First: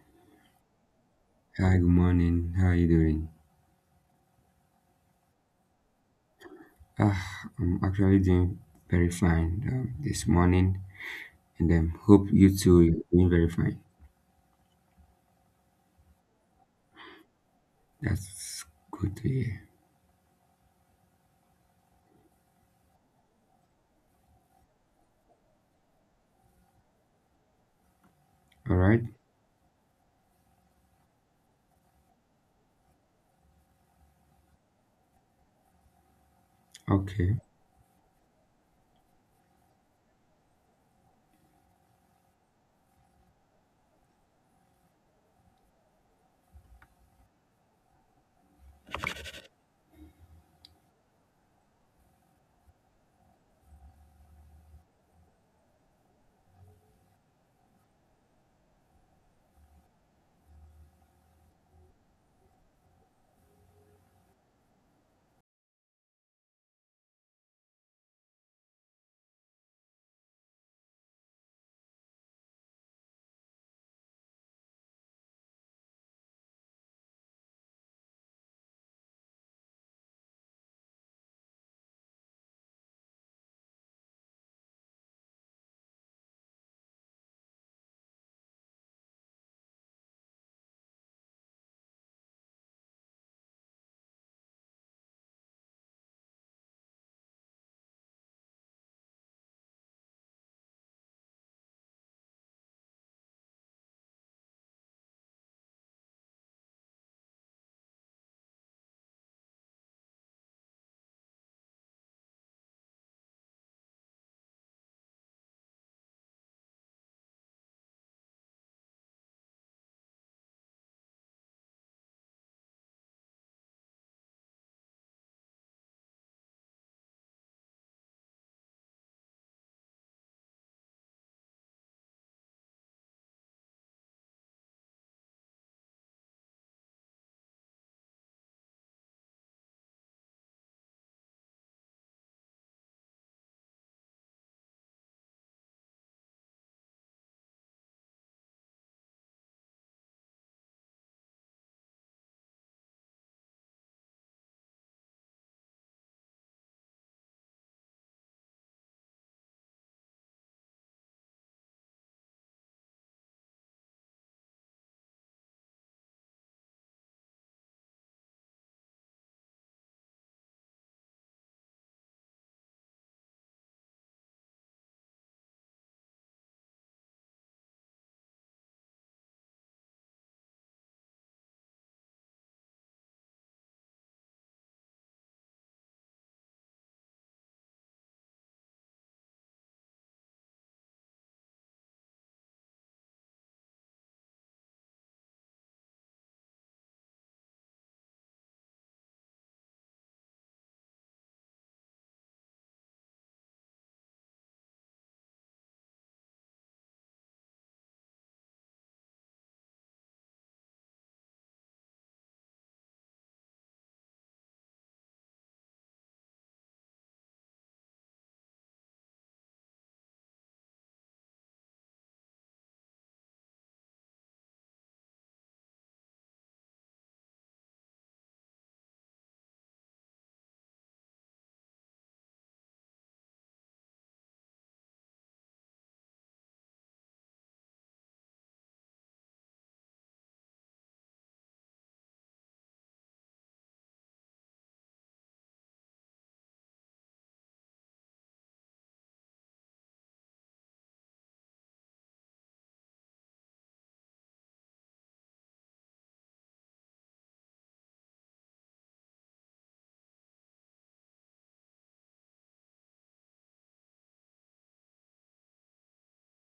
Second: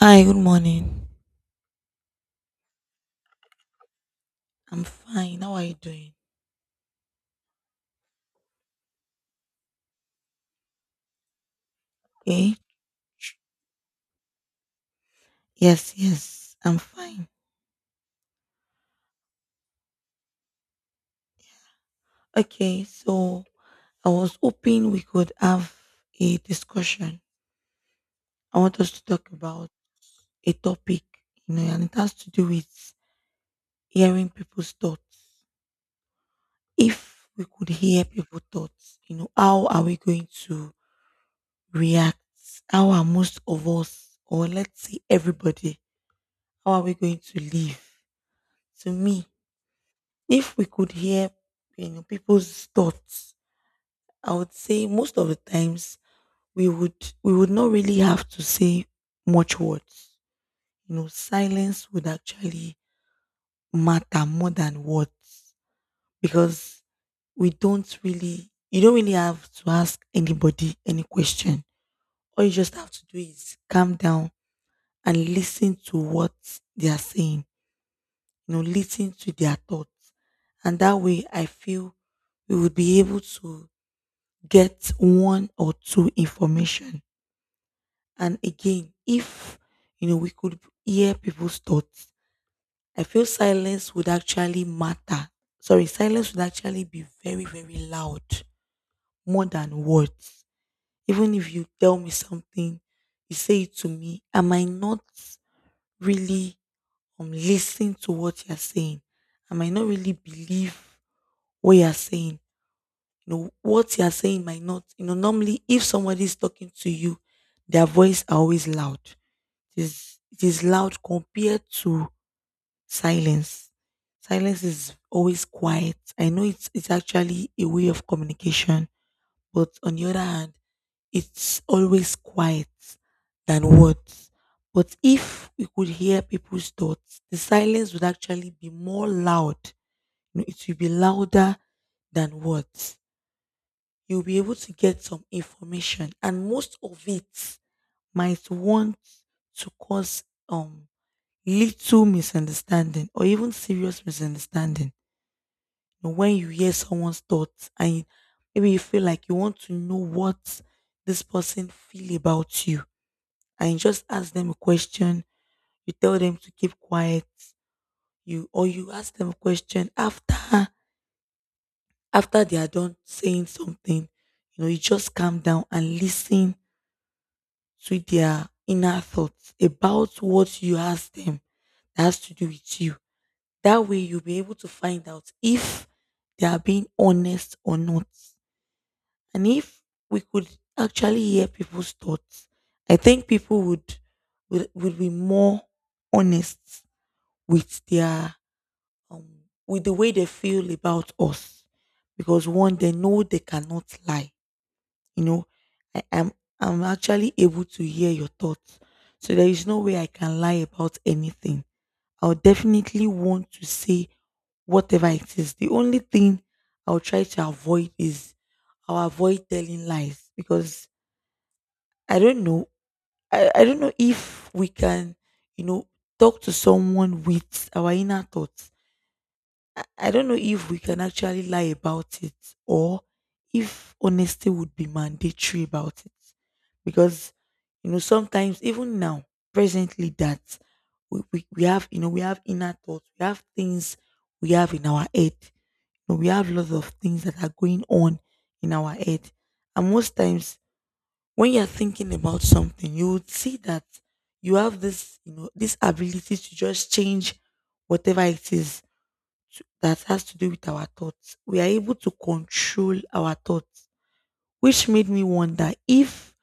Hi, good morning. Hi, good morning. How are you doing? I'm fine. How are you doing? Ah, I'm actually doing very fine this morning, and hope you Okay. too are doing very fine. Yes, I'm fine. That's good to hear. Okay, so I was hoping we could have a discussion. I All want us right. to talk about a topic, you know, and it has to do with hearing people's thoughts. If Okay. we could hear people's thoughts, you know, how are we going to react? How are most of us, or let's say everybody, how are we going to live? To me, if we could hear, you know, people's thoughts, I would say most of the times we would we would not really have to say much words. You know, silence would actually matter more than words because we don't really you don't really have to ask anybody any question. All you just have to do is calm down and listen to what they are saying. You know, listen to their thoughts. And that way I feel we would be able to get one or two information. And again, if you know, we could hear people's thoughts, I feel silence would actually matter. Sorry, silence would actually be very very loud, more than words. Even if you tell me something, you say it to me, I might not really listen to what you're saying. I might not really believe what you're saying. You know, what you are saying might not, you know, normally if somebody is talking to you, their voice are always loud. It is loud compared to silence. Silence is always quiet. I know it's actually a way of communication, but on the other hand, it's always quiet than words. But if we could hear people's thoughts, the silence would actually be more loud. You know, it will be louder than words. You'll be able to get some information, and most of it might want to cause um little misunderstanding or even serious misunderstanding. You know, when you hear someone's thoughts and maybe you feel like you want to know what this person feel about you, and you just ask them a question, you tell them to keep quiet, you ask them a question after they are done saying something. You know, you just calm down and listen to their inner thoughts about what you ask them that has to do with you. That way, you'll be able to find out if they are being honest or not. And if we could actually hear people's thoughts, I think people would be more honest with their um, with the way they feel about us, because one, they know they cannot lie. You know, I am I'm actually able to hear your thoughts, so there is no way I can lie about anything. I'll definitely want to say whatever it is. The only thing I'll try to avoid is I'll avoid telling lies, because I don't know. I don't know if we can, you know, talk to someone with our inner thoughts. I don't know if we can actually lie about it, or if honesty would be mandatory about it. Because, you know, sometimes even now, presently, that we have, you know, we have inner thoughts, we have things we have in our head. You know, we have lots of things that are going on in our head. And most times when you're thinking about something, you would see that you have this, you know, this ability to just change whatever it is that has to do with our thoughts. We are able to control our thoughts, which made me wonder if,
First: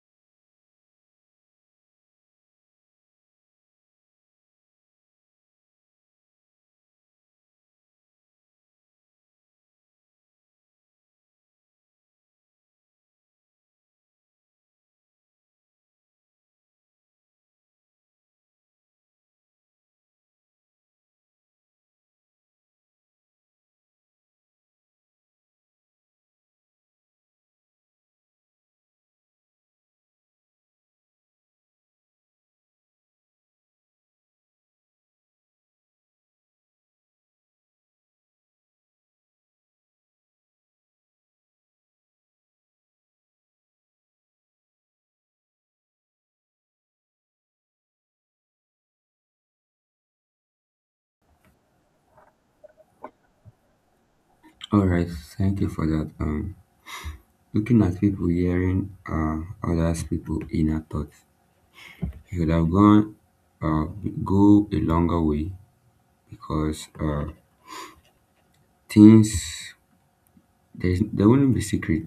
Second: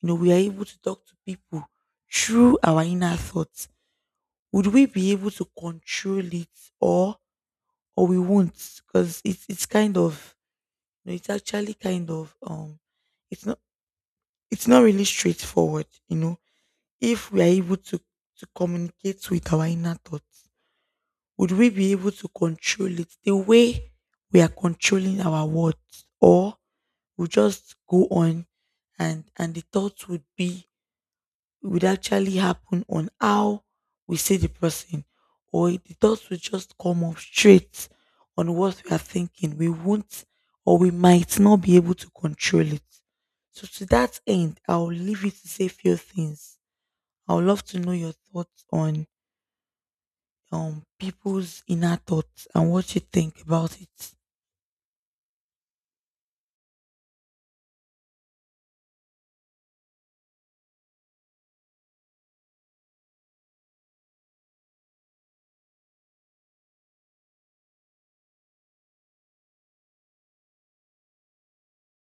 you know, we are able to talk to people through our inner thoughts. Would we be able to control it, or we won't? Because it's kind of, you know, it's actually kind of it's not it's not really straightforward. You know, if we are able to communicate with our inner thoughts, would we be able to control it the way we are controlling our words, or we just go on and the thoughts would be, would actually happen on how we see the person, or the thoughts would just come up straight on what we are thinking? We won't or We might not be able to control it. So to that end, I'll leave you to say few things. I would love to know your thoughts on people's inner thoughts and what you think about it. All right. Thank you for that. Looking at people hearing others people inner thoughts, it would have gone uh go a longer way because things there wouldn't be secret.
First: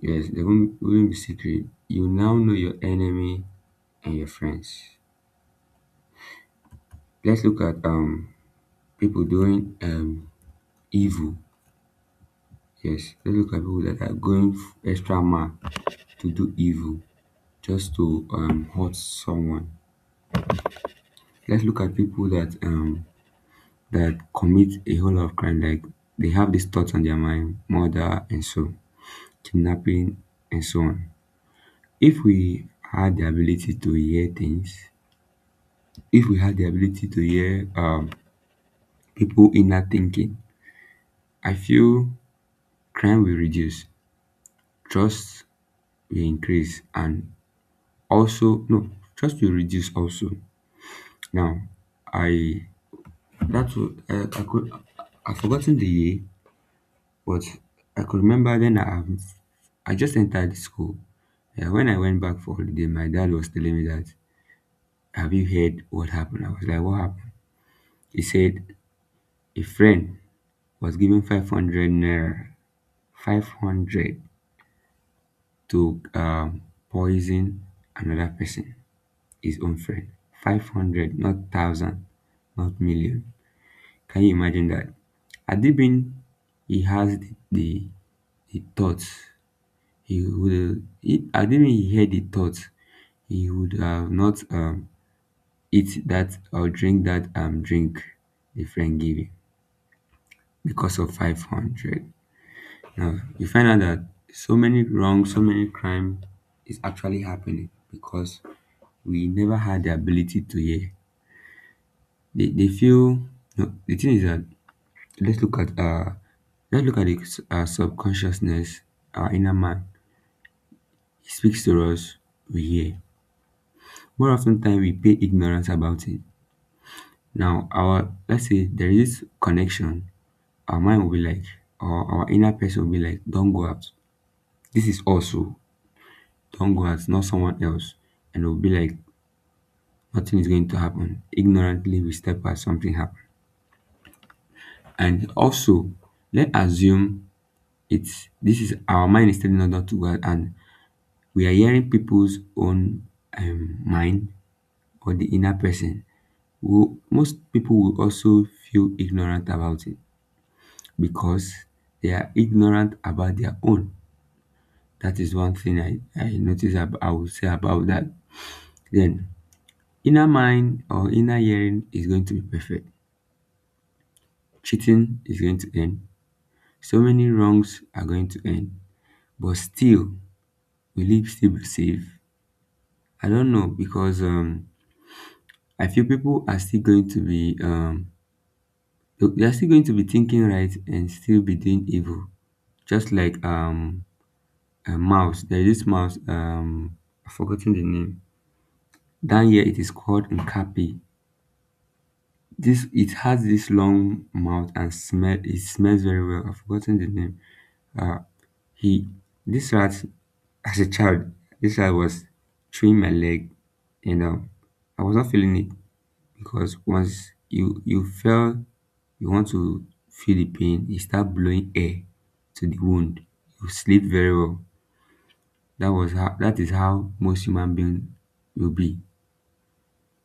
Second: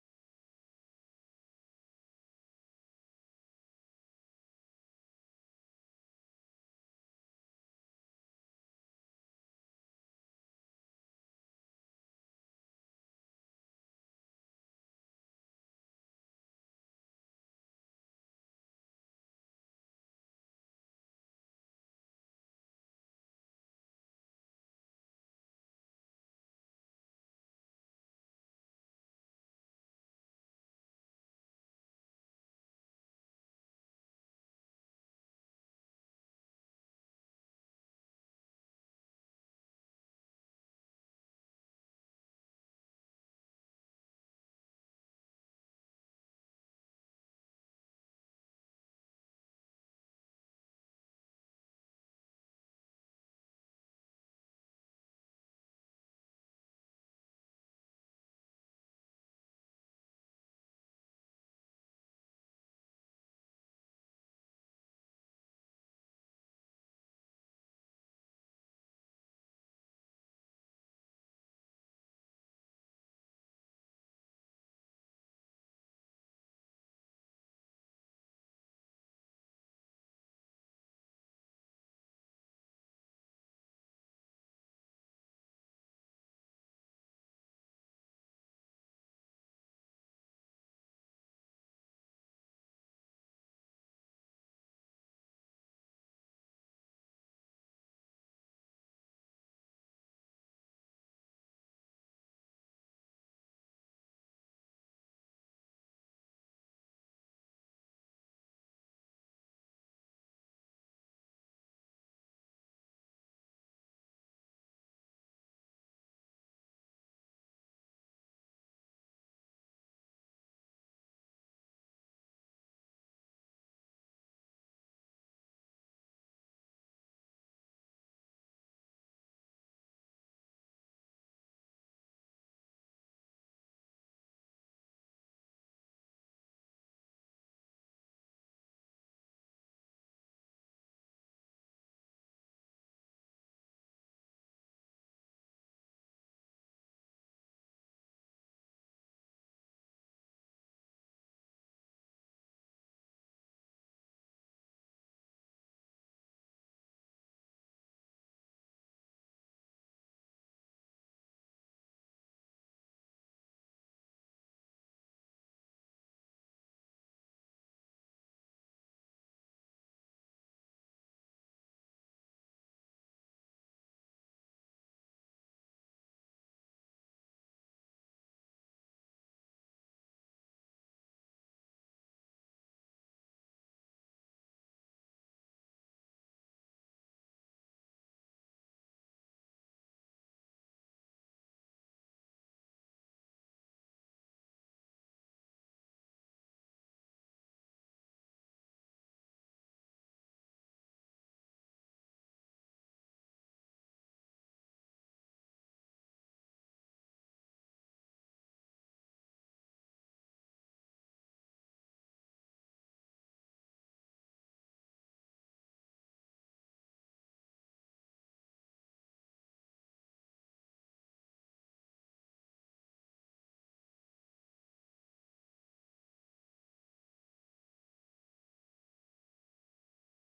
Yes, there wouldn't, be secret. You now know your enemy and your friends. Let's look at people doing evil. Yes, let's look at people that are going extra mile to do evil just to hurt someone. Let's look at people that that commit a whole lot of crime, like they have these thoughts on their mind, murder and so kidnapping and so on. If we had the ability to hear things, if we had the ability to hear people inner thinking, I feel crime will reduce. Trust will increase and also no, trust will reduce also now. i that was uh, i could I've forgotten the year, but I could remember then I just entered school. Yeah, when I went back for holiday my dad was telling me that, have you heard what happened? I was like, what happened? He said a friend was given 500 naira, 500 to um, poison another person, his own friend. 500, not 1,000, not million. Can you imagine that? Had he been, he has the thoughts, he would, he, had he been, he had the thoughts, he would have not eat that or drink that drink the friend gave him because of 500. Now, you find out that so many wrong, so many crime is actually happening because we never had the ability to hear. They feel no, the thing is that let's look at uh let's look at the subconsciousness, our inner man. He speaks to us, we hear. More often time we pay ignorance about it. Now our, let's say there is this connection, our mind will be like, or our inner person will be like, don't go out. This is also don't go out, not someone else. And it will be like nothing is going to happen. Ignorantly we step out, something happen. And also let's assume it's, this is, our mind is telling us not to go out and we are hearing people's own mind or the inner person. Who most people will also feel ignorant about it because they are ignorant about their own. That is one thing I I would say about that. Then inner mind or inner hearing is going to be perfect, cheating is going to end, so many wrongs are going to end, but still, will it still be safe? I don't know because I feel people are still going to be they are still going to be thinking right and still be doing evil. Just like a mouse. There is this mouse I've forgotten the name. Down here it is called Nkapi. This, it has this long mouth and smell, it smells very well. I've forgotten the name. Uh he This rat as a child, this rat was chewing my leg, you know. I was not feeling it because once you fell you want to feel the pain. You start blowing air to the wound, you sleep very well. That is how most human beings will be.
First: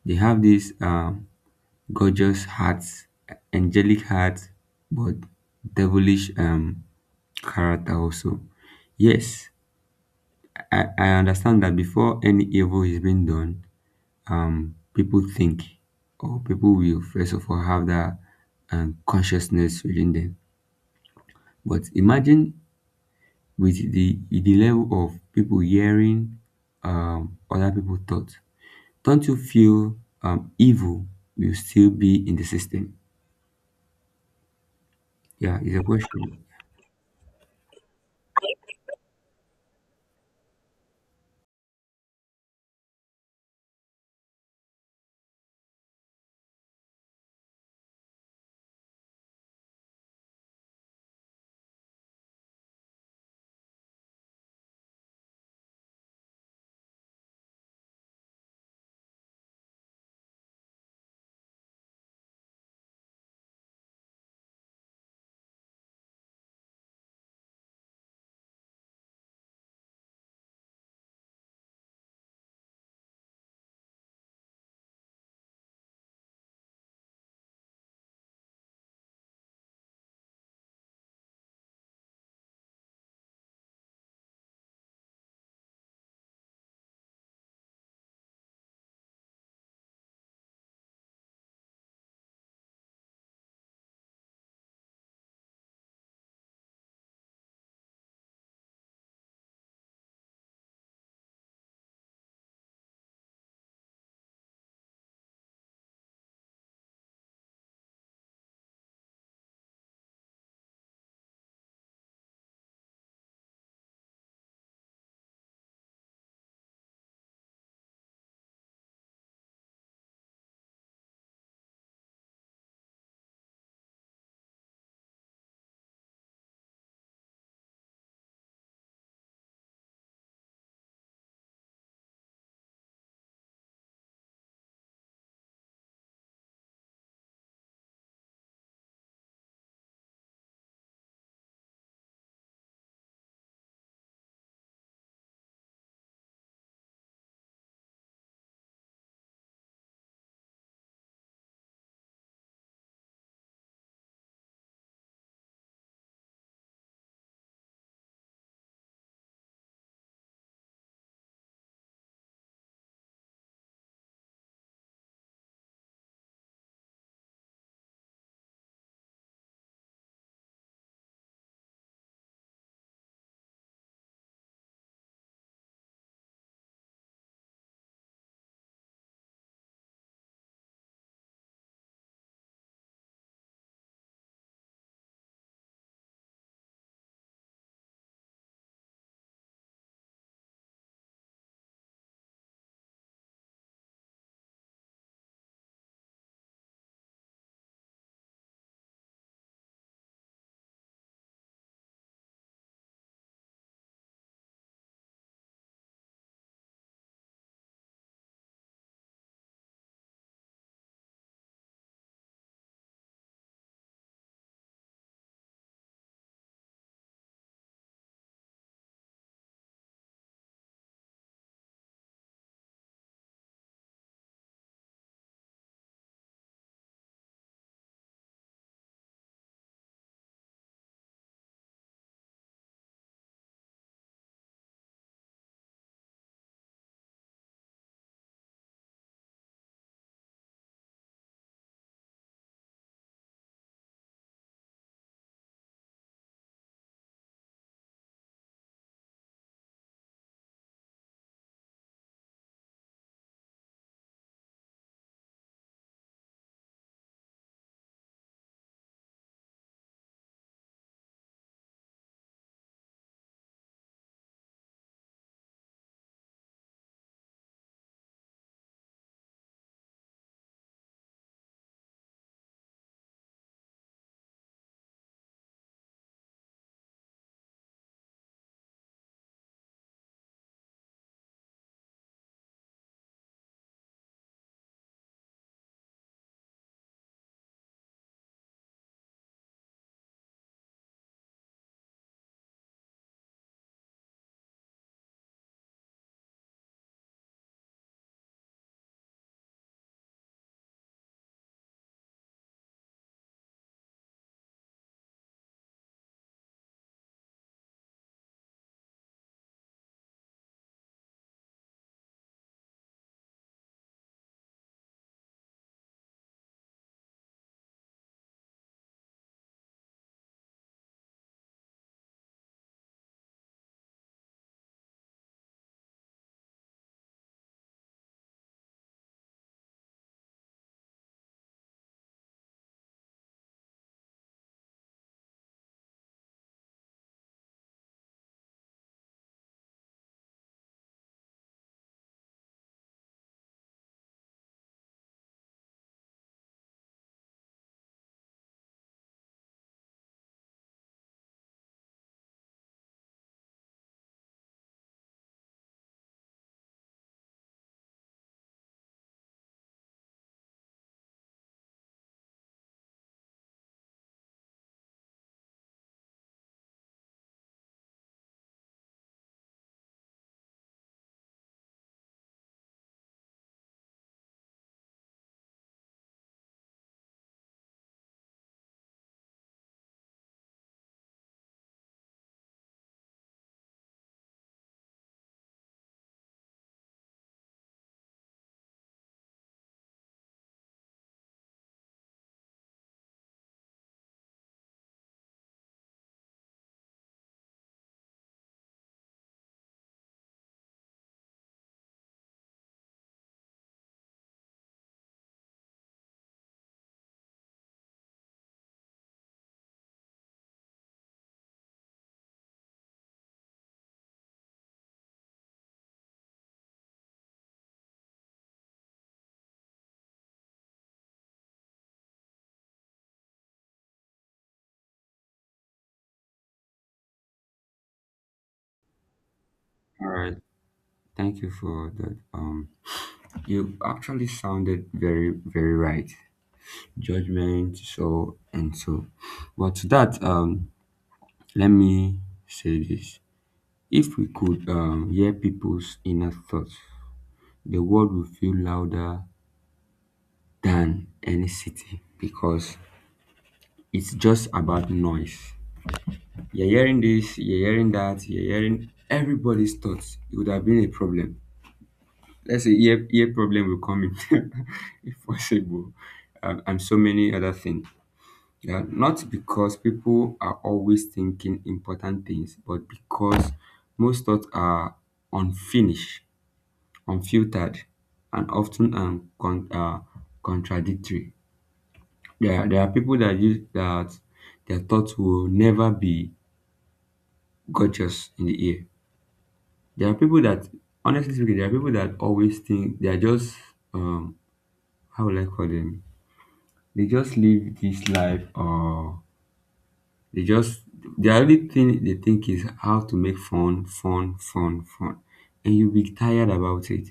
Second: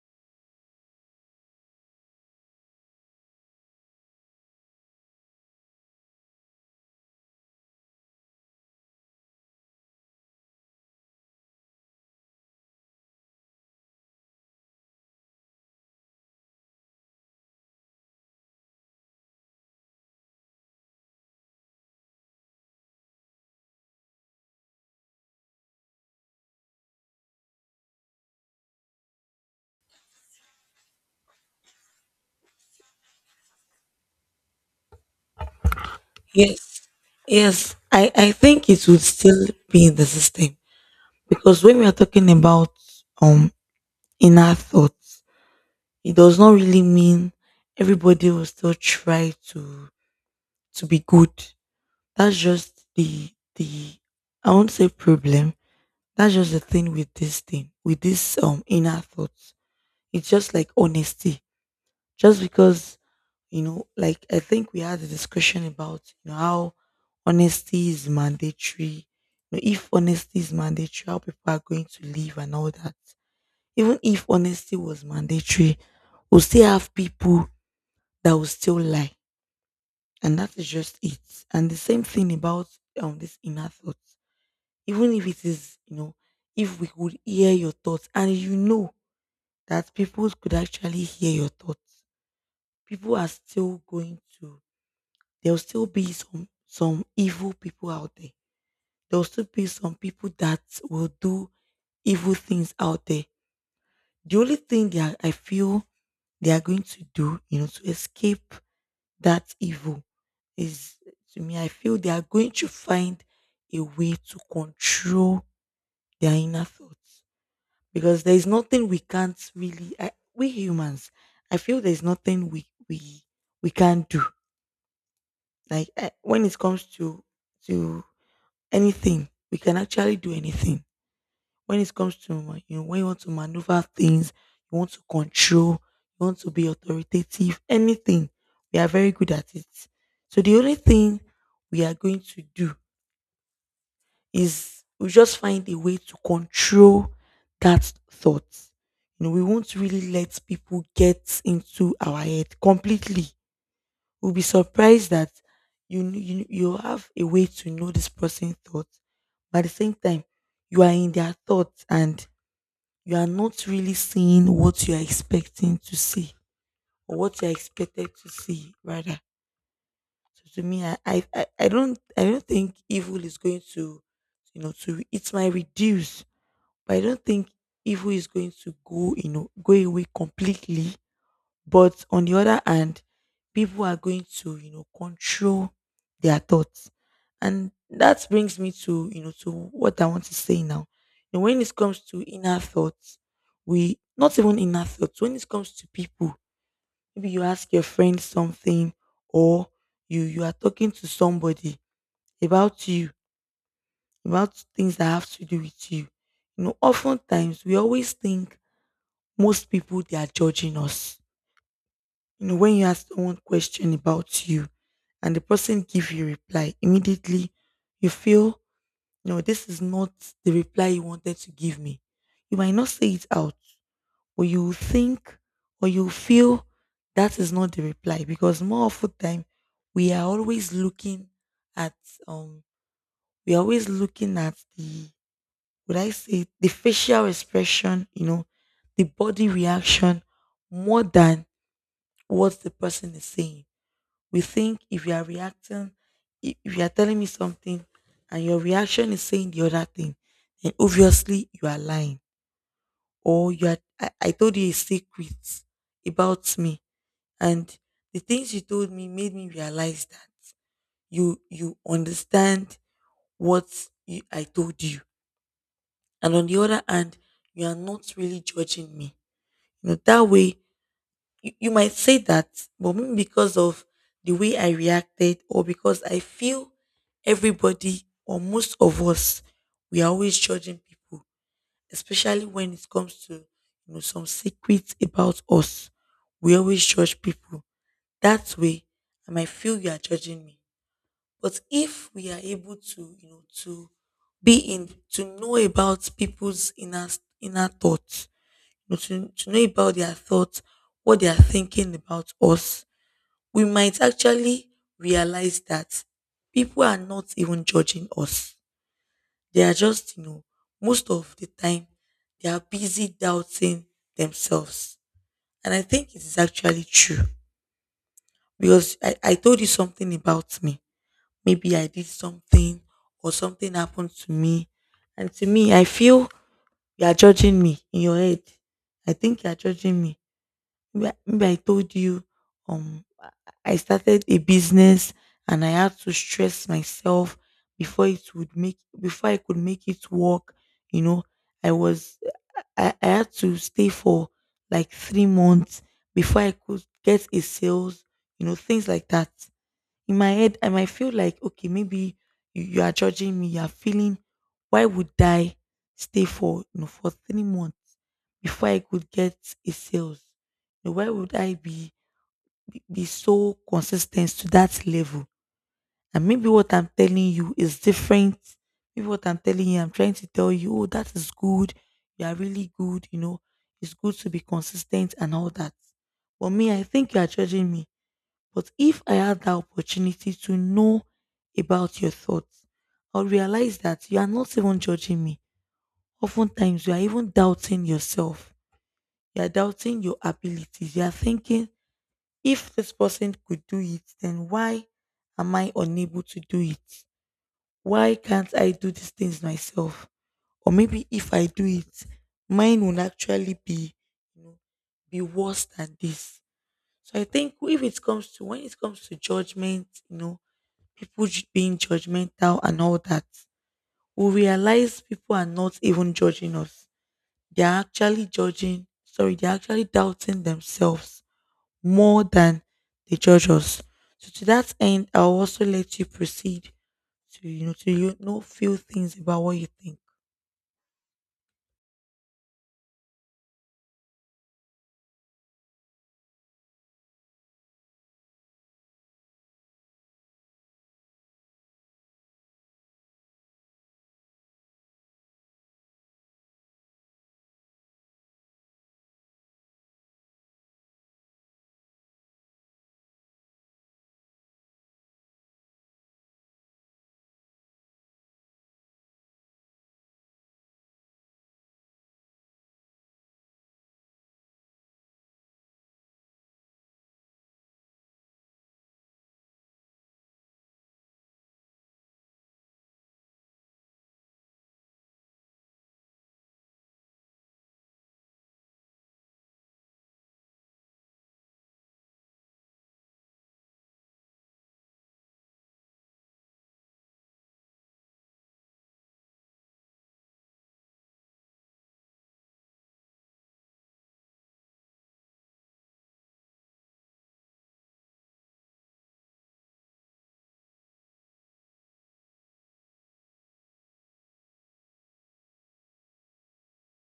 They have these gorgeous hearts, angelic hearts, but devilish character also. Yes, I understand that before any evil is being done, people think, or people will first of all have that consciousness within them. But imagine with the level of people hearing other people thoughts, don't you feel evil will still be in the system? Yeah, it's a question. Yes, yes, I think it would still be in the system, because when we are talking about um inner thoughts, it does not really mean everybody will still try to be good. That's just the, I won't say problem. That's just the thing with this inner thoughts. It's just like honesty. Just because, you know, like I think we had a discussion about, you know, how honesty is mandatory. You know, if honesty is mandatory, how people are going to live and all that. Even if honesty was mandatory, we'll still have people that will still lie. And that is just it. And the same thing about this inner thought. Even if it is, you know, if we could hear your thoughts and you know that people could actually hear your thoughts, people are still going to, there'll still be some evil people out there. There'll still be some people that will do evil things out there. The only thing that I feel they are going to do, you know, to escape that evil is, to me, I feel they are going to find a way to control their inner thoughts, because there is nothing we can't really, we humans, I feel there's nothing we can't do. When it comes to anything, we can actually do anything. When it comes to you know, when you want to maneuver things, you want to control, you want to be authoritative, anything, we are very good at it. So the only thing we are going to do is we just find a way to control that thought. You know, we won't really let people get into our head completely. Will be surprised that you kn- you have a way to know this person's thoughts, but at the same time, you are in their thoughts and you are not really seeing what you are expecting to see, or what you are expected to see rather. So to me, I don't think evil is going to, you know, to, it might reduce, but I don't think evil is going to go, you know, go away completely. But on the other hand, people are going to, you know, control their thoughts. And that brings me to, you know, to what I want to say now. You know, when it comes to inner thoughts, we not even inner thoughts, when it comes to people, maybe you ask your friend something, or you are talking to somebody about you, about things that have to do with you. You know, oftentimes we always think most people they are judging us. You know, when you ask someone question about you and the person give you reply, immediately you feel, no, this is not the reply you wanted to give me. You might not say it out, or you will think or you will feel that is not the reply, because more of the time we are always looking at um we are always looking at the, would I say it, the facial expression, you know, the body reaction more than what the person is saying. We think if you are reacting, if you are telling me something and your reaction is saying the other thing, then obviously you are lying. Or you are, I told you a secret about me. And the things you told me made me realize that you understand what I told you. And on the other hand, you are not really judging me. You know, that way you might say that, but maybe because of the way I reacted, or because I feel everybody or most of us, we are always judging people, especially when it comes to, you know, some secrets about us. We always judge people. That way, I might feel you are judging me. But if we are able to, you know, to be in to know about people's inner thoughts, but to know about their thoughts, what they are thinking about us, we might actually realize that people are not even judging us. They are just, you know, most of the time, they are busy doubting themselves. And I think it is actually true, because I told you something about me. Maybe I did something or something happened to me. And to me, I feel you are judging me in your head. I think you are judging me. Remember, I told you um I started a business and I had to stress myself before it would make before I could make it work, you know. I was I had to stay for like 3 months before I could get a sales, you know, things like that. In my head, I might feel like, okay, maybe you are judging me, you are feeling, why would I stay for, you know, for 3 months before I could get a sales. You know, why would I be so consistent to that level? And maybe what I'm telling you is different. Maybe what I'm telling you I'm trying to tell you, oh, that is good, you are really good, you know, it's good to be consistent and all that. But me, I think you are judging me. But if I had the opportunity to know about your thoughts, I'll realize that you are not even judging me. Oftentimes, you are even doubting yourself. You are doubting your abilities. You are thinking, if this person could do it, then why am I unable to do it? Why can't I do these things myself? Or maybe if I do it, mine will actually be, you know, be worse than this. So I think if it comes to when it comes to judgment, you know, being judgmental and all that, we realize people are not even judging us. They are actually judging, sorry, they're actually doubting themselves more than they judge us. So to that end, I'll also let you proceed to to few things about what you think. All right. Thank you for that. You actually sounded very, very right. Judgment, so and so. But to that, let me say this. If we could hear people's inner thoughts, the world will feel louder than any city because it's just about noise. You're hearing this, you're hearing that, you're hearing everybody's thoughts. It would have been a problem. Let's say ear, ear problem will come in if possible, and so many other things. Yeah, not because people are always thinking important things, but because most thoughts are unfinished, unfiltered, and often contradictory. There are people that use that, their thoughts will never be gotchas in the air. There are people that, honestly speaking, there are people that always think they are just, um, how will I call them? They just live this life, or they just, the only thing they think is how to make fun, fun, fun, fun. And you'll be tired about it.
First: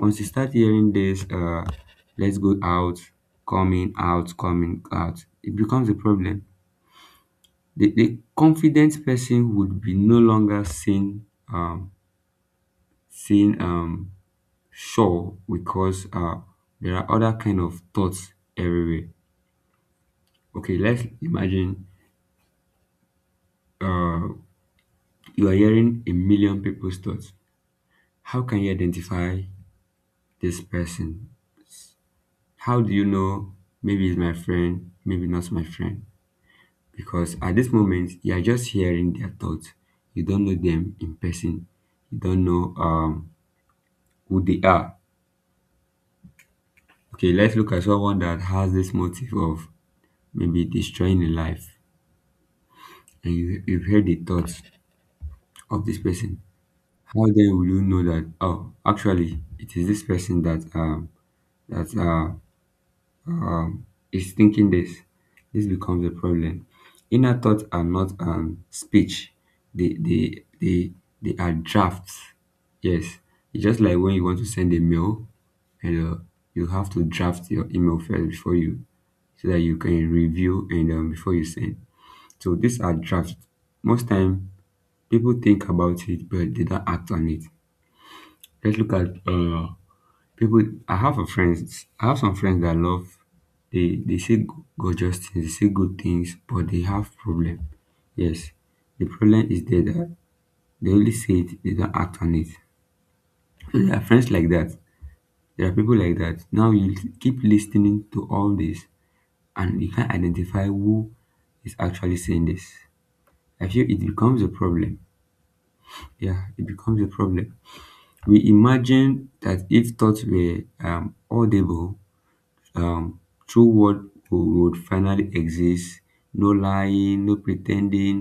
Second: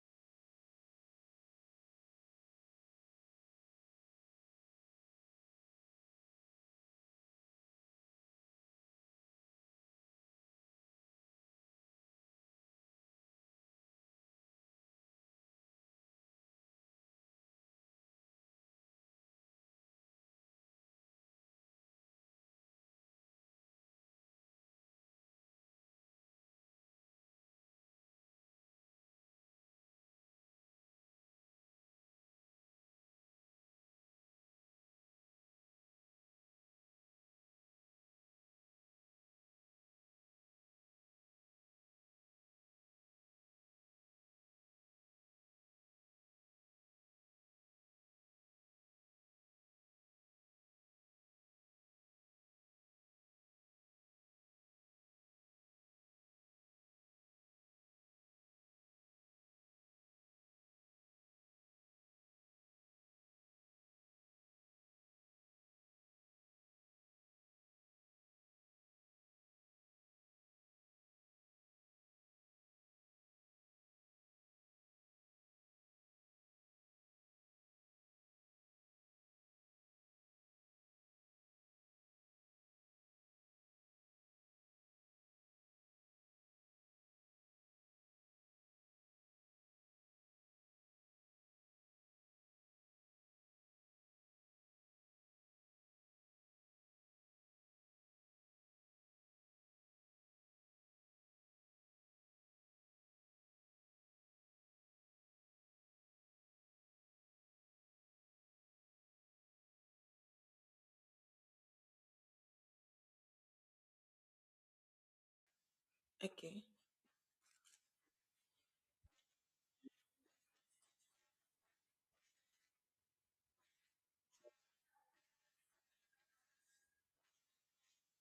Once you start hearing this, let's go out, coming out, coming out, it becomes a problem. The confident person would be no longer seen, um, seen, um, sure because there are other kind of thoughts everywhere. Okay, let's imagine uh, you are hearing a million people's thoughts. How can you identify this person? How do you know maybe it's my friend, maybe not my friend? Because at this moment, you are just hearing their thoughts. You don't know them in person. You don't know who they are. Okay, let's look at someone that has this motive of maybe destroying a life, and you've heard the thoughts of this person. How then will you know that oh actually it is this person that that uh is thinking this? This becomes a problem. Inner thoughts are not speech. They they they they are drafts. Yes. It's just like when you want to send a mail and you have to draft your email first before you, so that you can review and before you send. So these are drafts. Most time people think about it but they don't act on it. Let's look at people. I have a friends. I have some friends that love. They they say g- Gorgeous things. They say good things, but they have problem. Yes, the problem is there that they only say it. They don't act on it. So there are friends like that. There are people like that. Now you keep listening to all this, and you can't identify who is actually saying this. I feel it becomes a problem. Yeah, Okay. it becomes a problem. We imagine that if thoughts were audible, um true word would finally exist, no lying, no pretending,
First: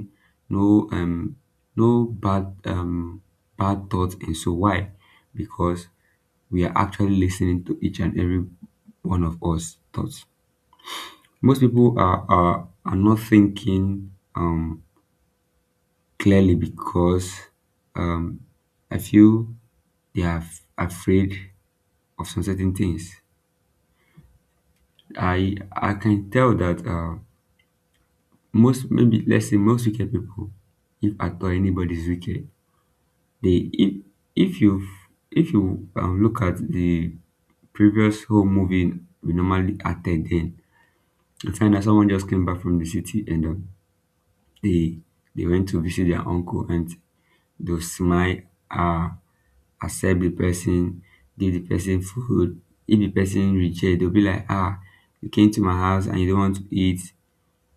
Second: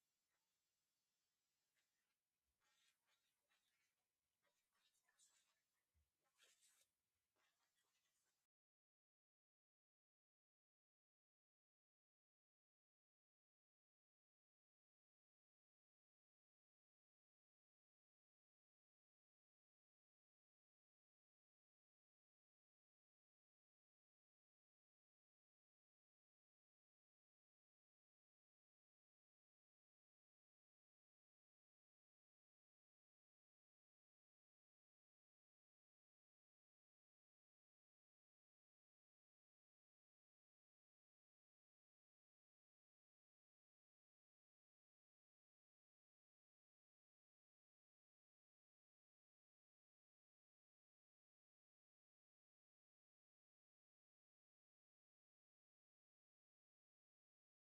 no um no bad bad thoughts, and so why? Because we are actually listening to each and every one of us thoughts. Most people are not thinking clearly because um I feel they are afraid of some certain things. I can tell that most, maybe let's say most wicked people, if at all anybody is wicked, they if if you you look at the previous whole movie we normally attend then, you find that someone just came back from the city and they they went to visit their uncle and they smile, uh accept the person, give the person food. If the person reject they'll be like, ah, you came to my house and you don't want to eat,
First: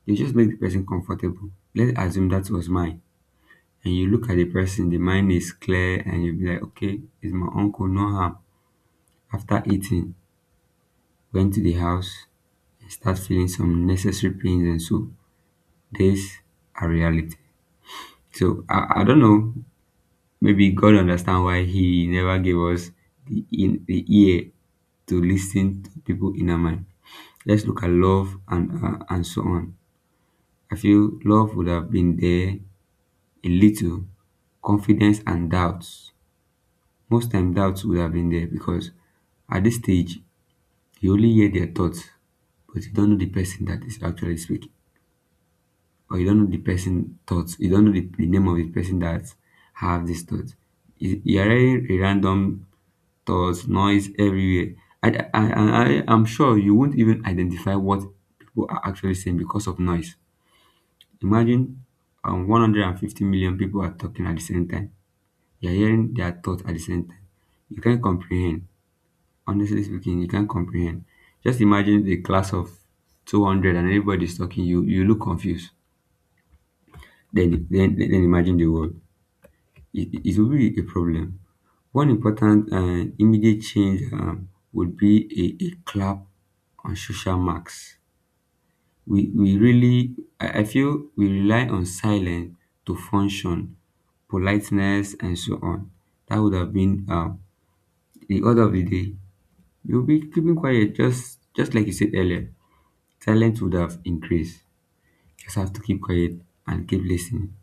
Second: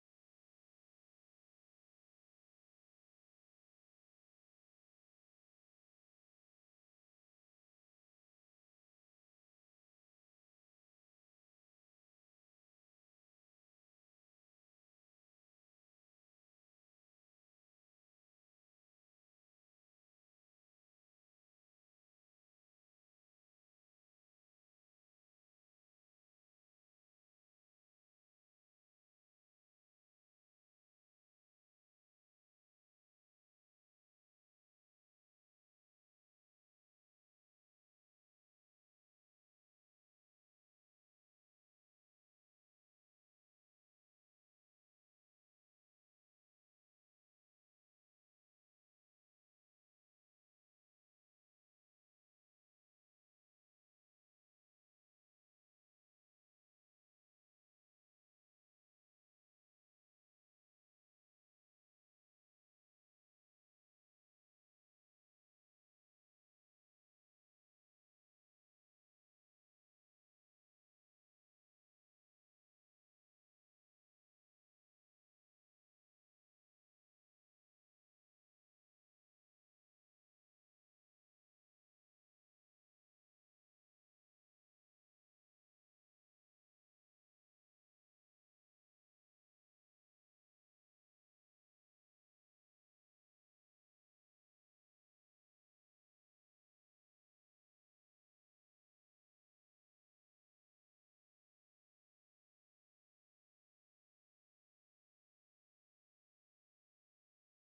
you just make the person comfortable. Let's assume that was mine and you look at the person, the mind is clear, and you'll be like, okay, it's my uncle, no harm. After eating, went to the house and start feeling some necessary pains, and so these are reality. So I don't know, maybe God understand why He never gave us the ear to listen to people in our mind. Let's look at love and so on. I feel love would have been there a little, confidence and doubts. Most time doubts would have been there because at this stage you only hear their thoughts, but you don't know the person that is actually speaking, or you don't know the person thoughts. You don't know the name of the person that have these thoughts. You are hearing a random thoughts, noise everywhere. I'm sure you won't even identify what people are actually saying because of noise. Imagine 150 million people are talking at the same time. You're hearing their thoughts at the same time. You can't comprehend. Honestly speaking, you can't comprehend. Just imagine the class of 200 and everybody's talking, you look confused. Then imagine the world. It will be a problem. One important and immediate change would be a clap on social marks. We really, I feel we rely on silence to function, politeness, and so on. That would have been the order of the day. You'll be keeping quiet, just like you said earlier. Silence would have increased. Just have to keep quiet and keep listening.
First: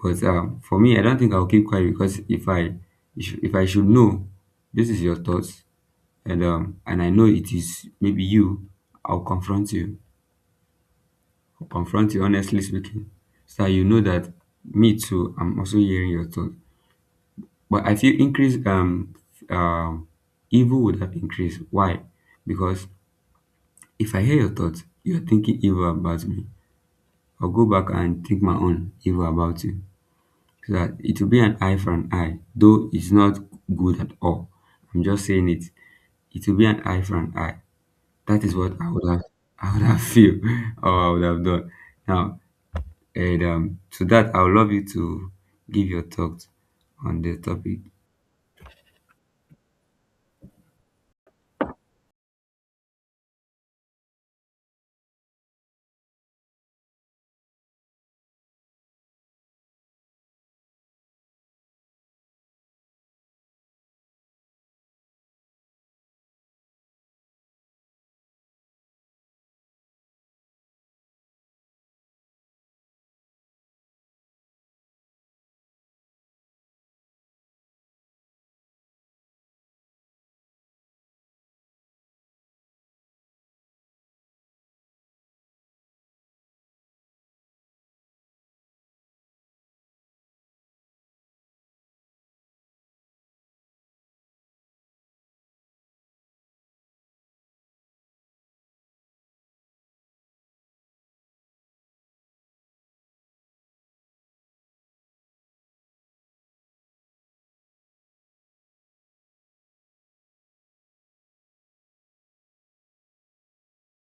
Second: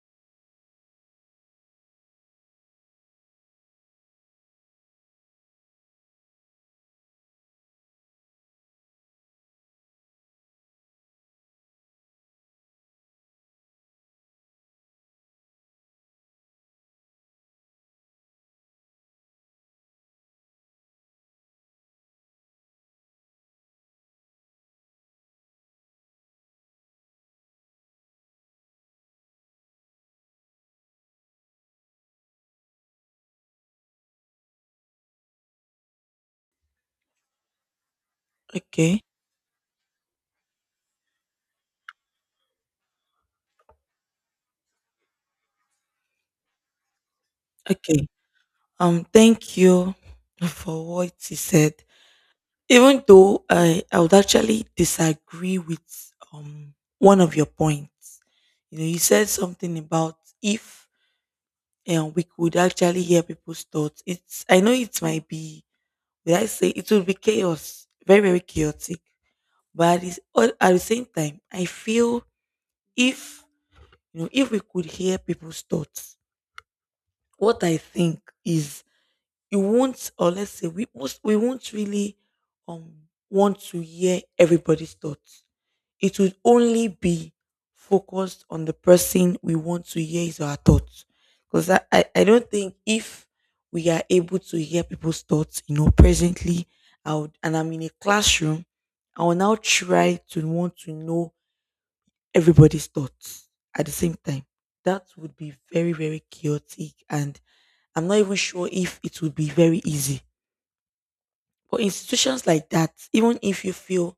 But for me, I don't think I'll keep quiet because if I should know this is your thoughts and I know it is maybe you, I'll confront you. I'll confront you, honestly speaking, so that you know that me too. I'm also hearing your thoughts. But I feel increase um evil would have increased. Why? Because if I hear your thoughts, you're thinking evil about me, I'll go back and think my own evil about you. So that it will be an eye for an eye, though it's not good at all. I'm just saying it. It will be an eye for an eye. That is what I Okay. would have, I would have feel, or I would have done. Now, and to that, I would love you to give your thoughts on the topic. Okay. Thank you for what you said. Even though I would actually disagree with one of your points. You know, you said something about if we could actually hear people's thoughts. It's, I know it might be, would I say, it would be chaos, very, very chaotic. But at the same time, I feel if, you know, if we could hear people's thoughts, what I think is you won't, or let's say we most, we won't really um want to hear everybody's thoughts. It would only be focused on the person we want to hear is our thoughts. Because I don't think if we are able to hear people's thoughts, you know, presently I would, and I'm in a classroom, I will now try to want to know everybody's thoughts at the same time. That would be very, very chaotic, and I'm not even sure if it would be very easy. But institutions like that, even if you feel,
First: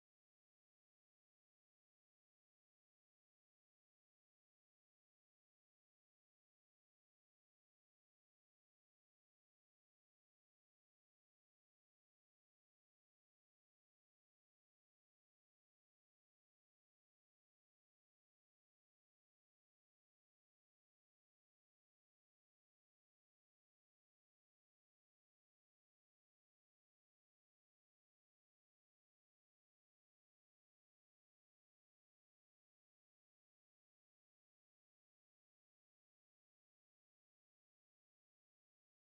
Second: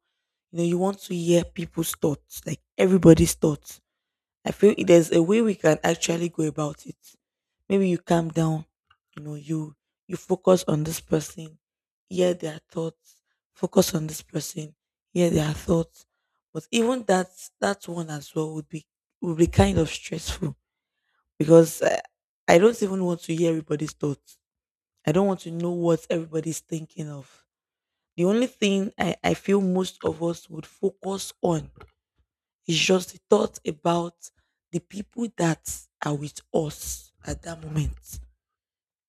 you know, you want to hear people's thoughts, like everybody's thoughts, I feel there's a way we can actually go about it. Maybe you calm down, you know, you focus on this person, hear their thoughts, focus on this person, hear their thoughts. But even that, that one as well would be, would be kind of stressful, because I don't even want to hear everybody's thoughts. I don't want to know what everybody's thinking of. The only thing I feel most of us would focus on is just the thought about the people that are with us at that moment.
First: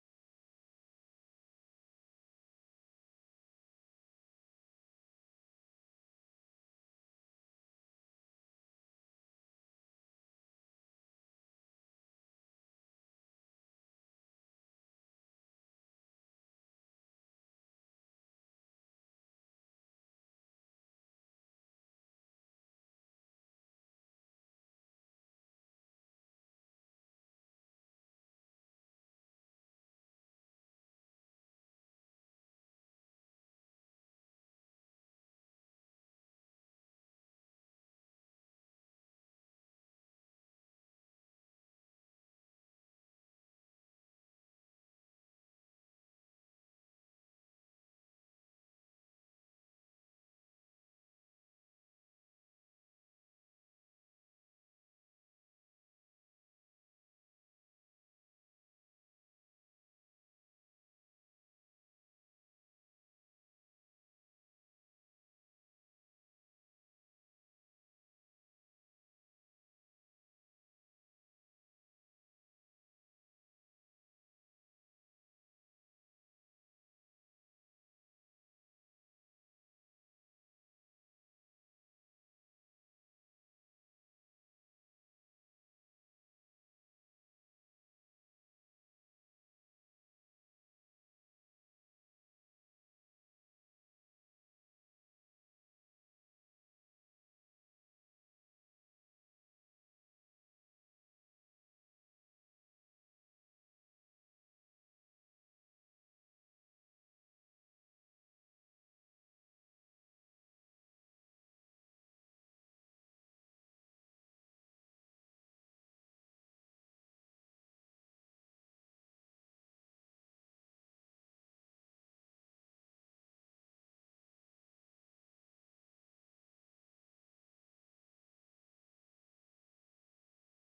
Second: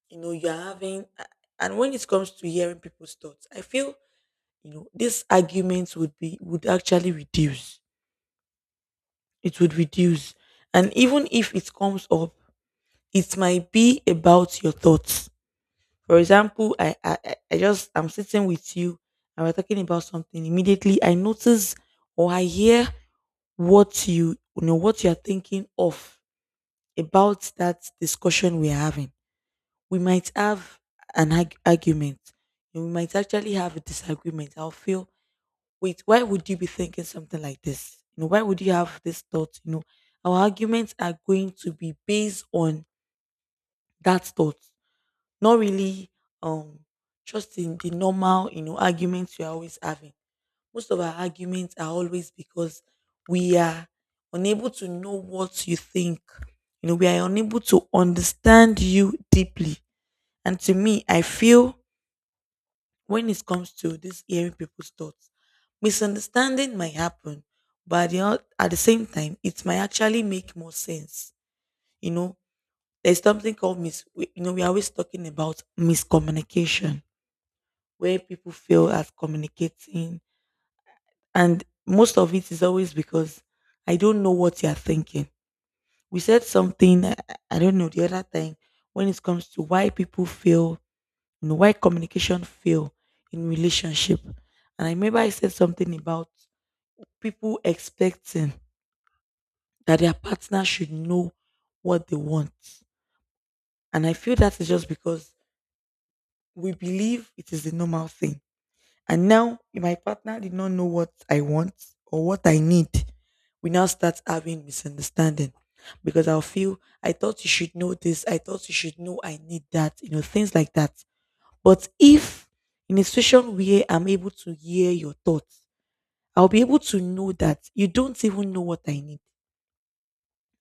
You know, you're having, and when it comes to hearing people's thoughts, I feel, you know, this argument would be, would actually reduce. It would reduce. And even if it comes up, it might be about your thoughts. For example, I just, I'm sitting with you and we're talking about something. Immediately I notice or I hear what you know, what you're thinking of about that discussion we're having. We might have argument, and we might actually have a disagreement. I'll feel, wait, why would you be thinking something like this? You know, why would you have this thought? You know, our arguments are going to be based on that thought, not really um just in the normal, you know, arguments you're always having. Most of our arguments are always because we are unable to know what you think. You know, we are unable to understand you deeply. And to me, I feel when it comes to this hearing people's thoughts, misunderstanding might happen, but at the same time, it might actually make more sense. You know, there's something called you know, we're always talking about miscommunication, where people fail at communicating. And most of it is always because I don't know what you're thinking. We said something, I don't know, the other time, when it comes to why people fail, you know, why communication fail in relationship. And I remember I said something about people expecting that their partner should know what they want. And I feel that is just because we believe it is the normal thing. And now my partner did not know what I want or what I need. We now start having misunderstanding, because I'll feel, I thought you should know this. I thought you should know I need that. You know, things like that. But if in a situation where I'm able to hear your thoughts, I'll be able to know that you don't even know what I need,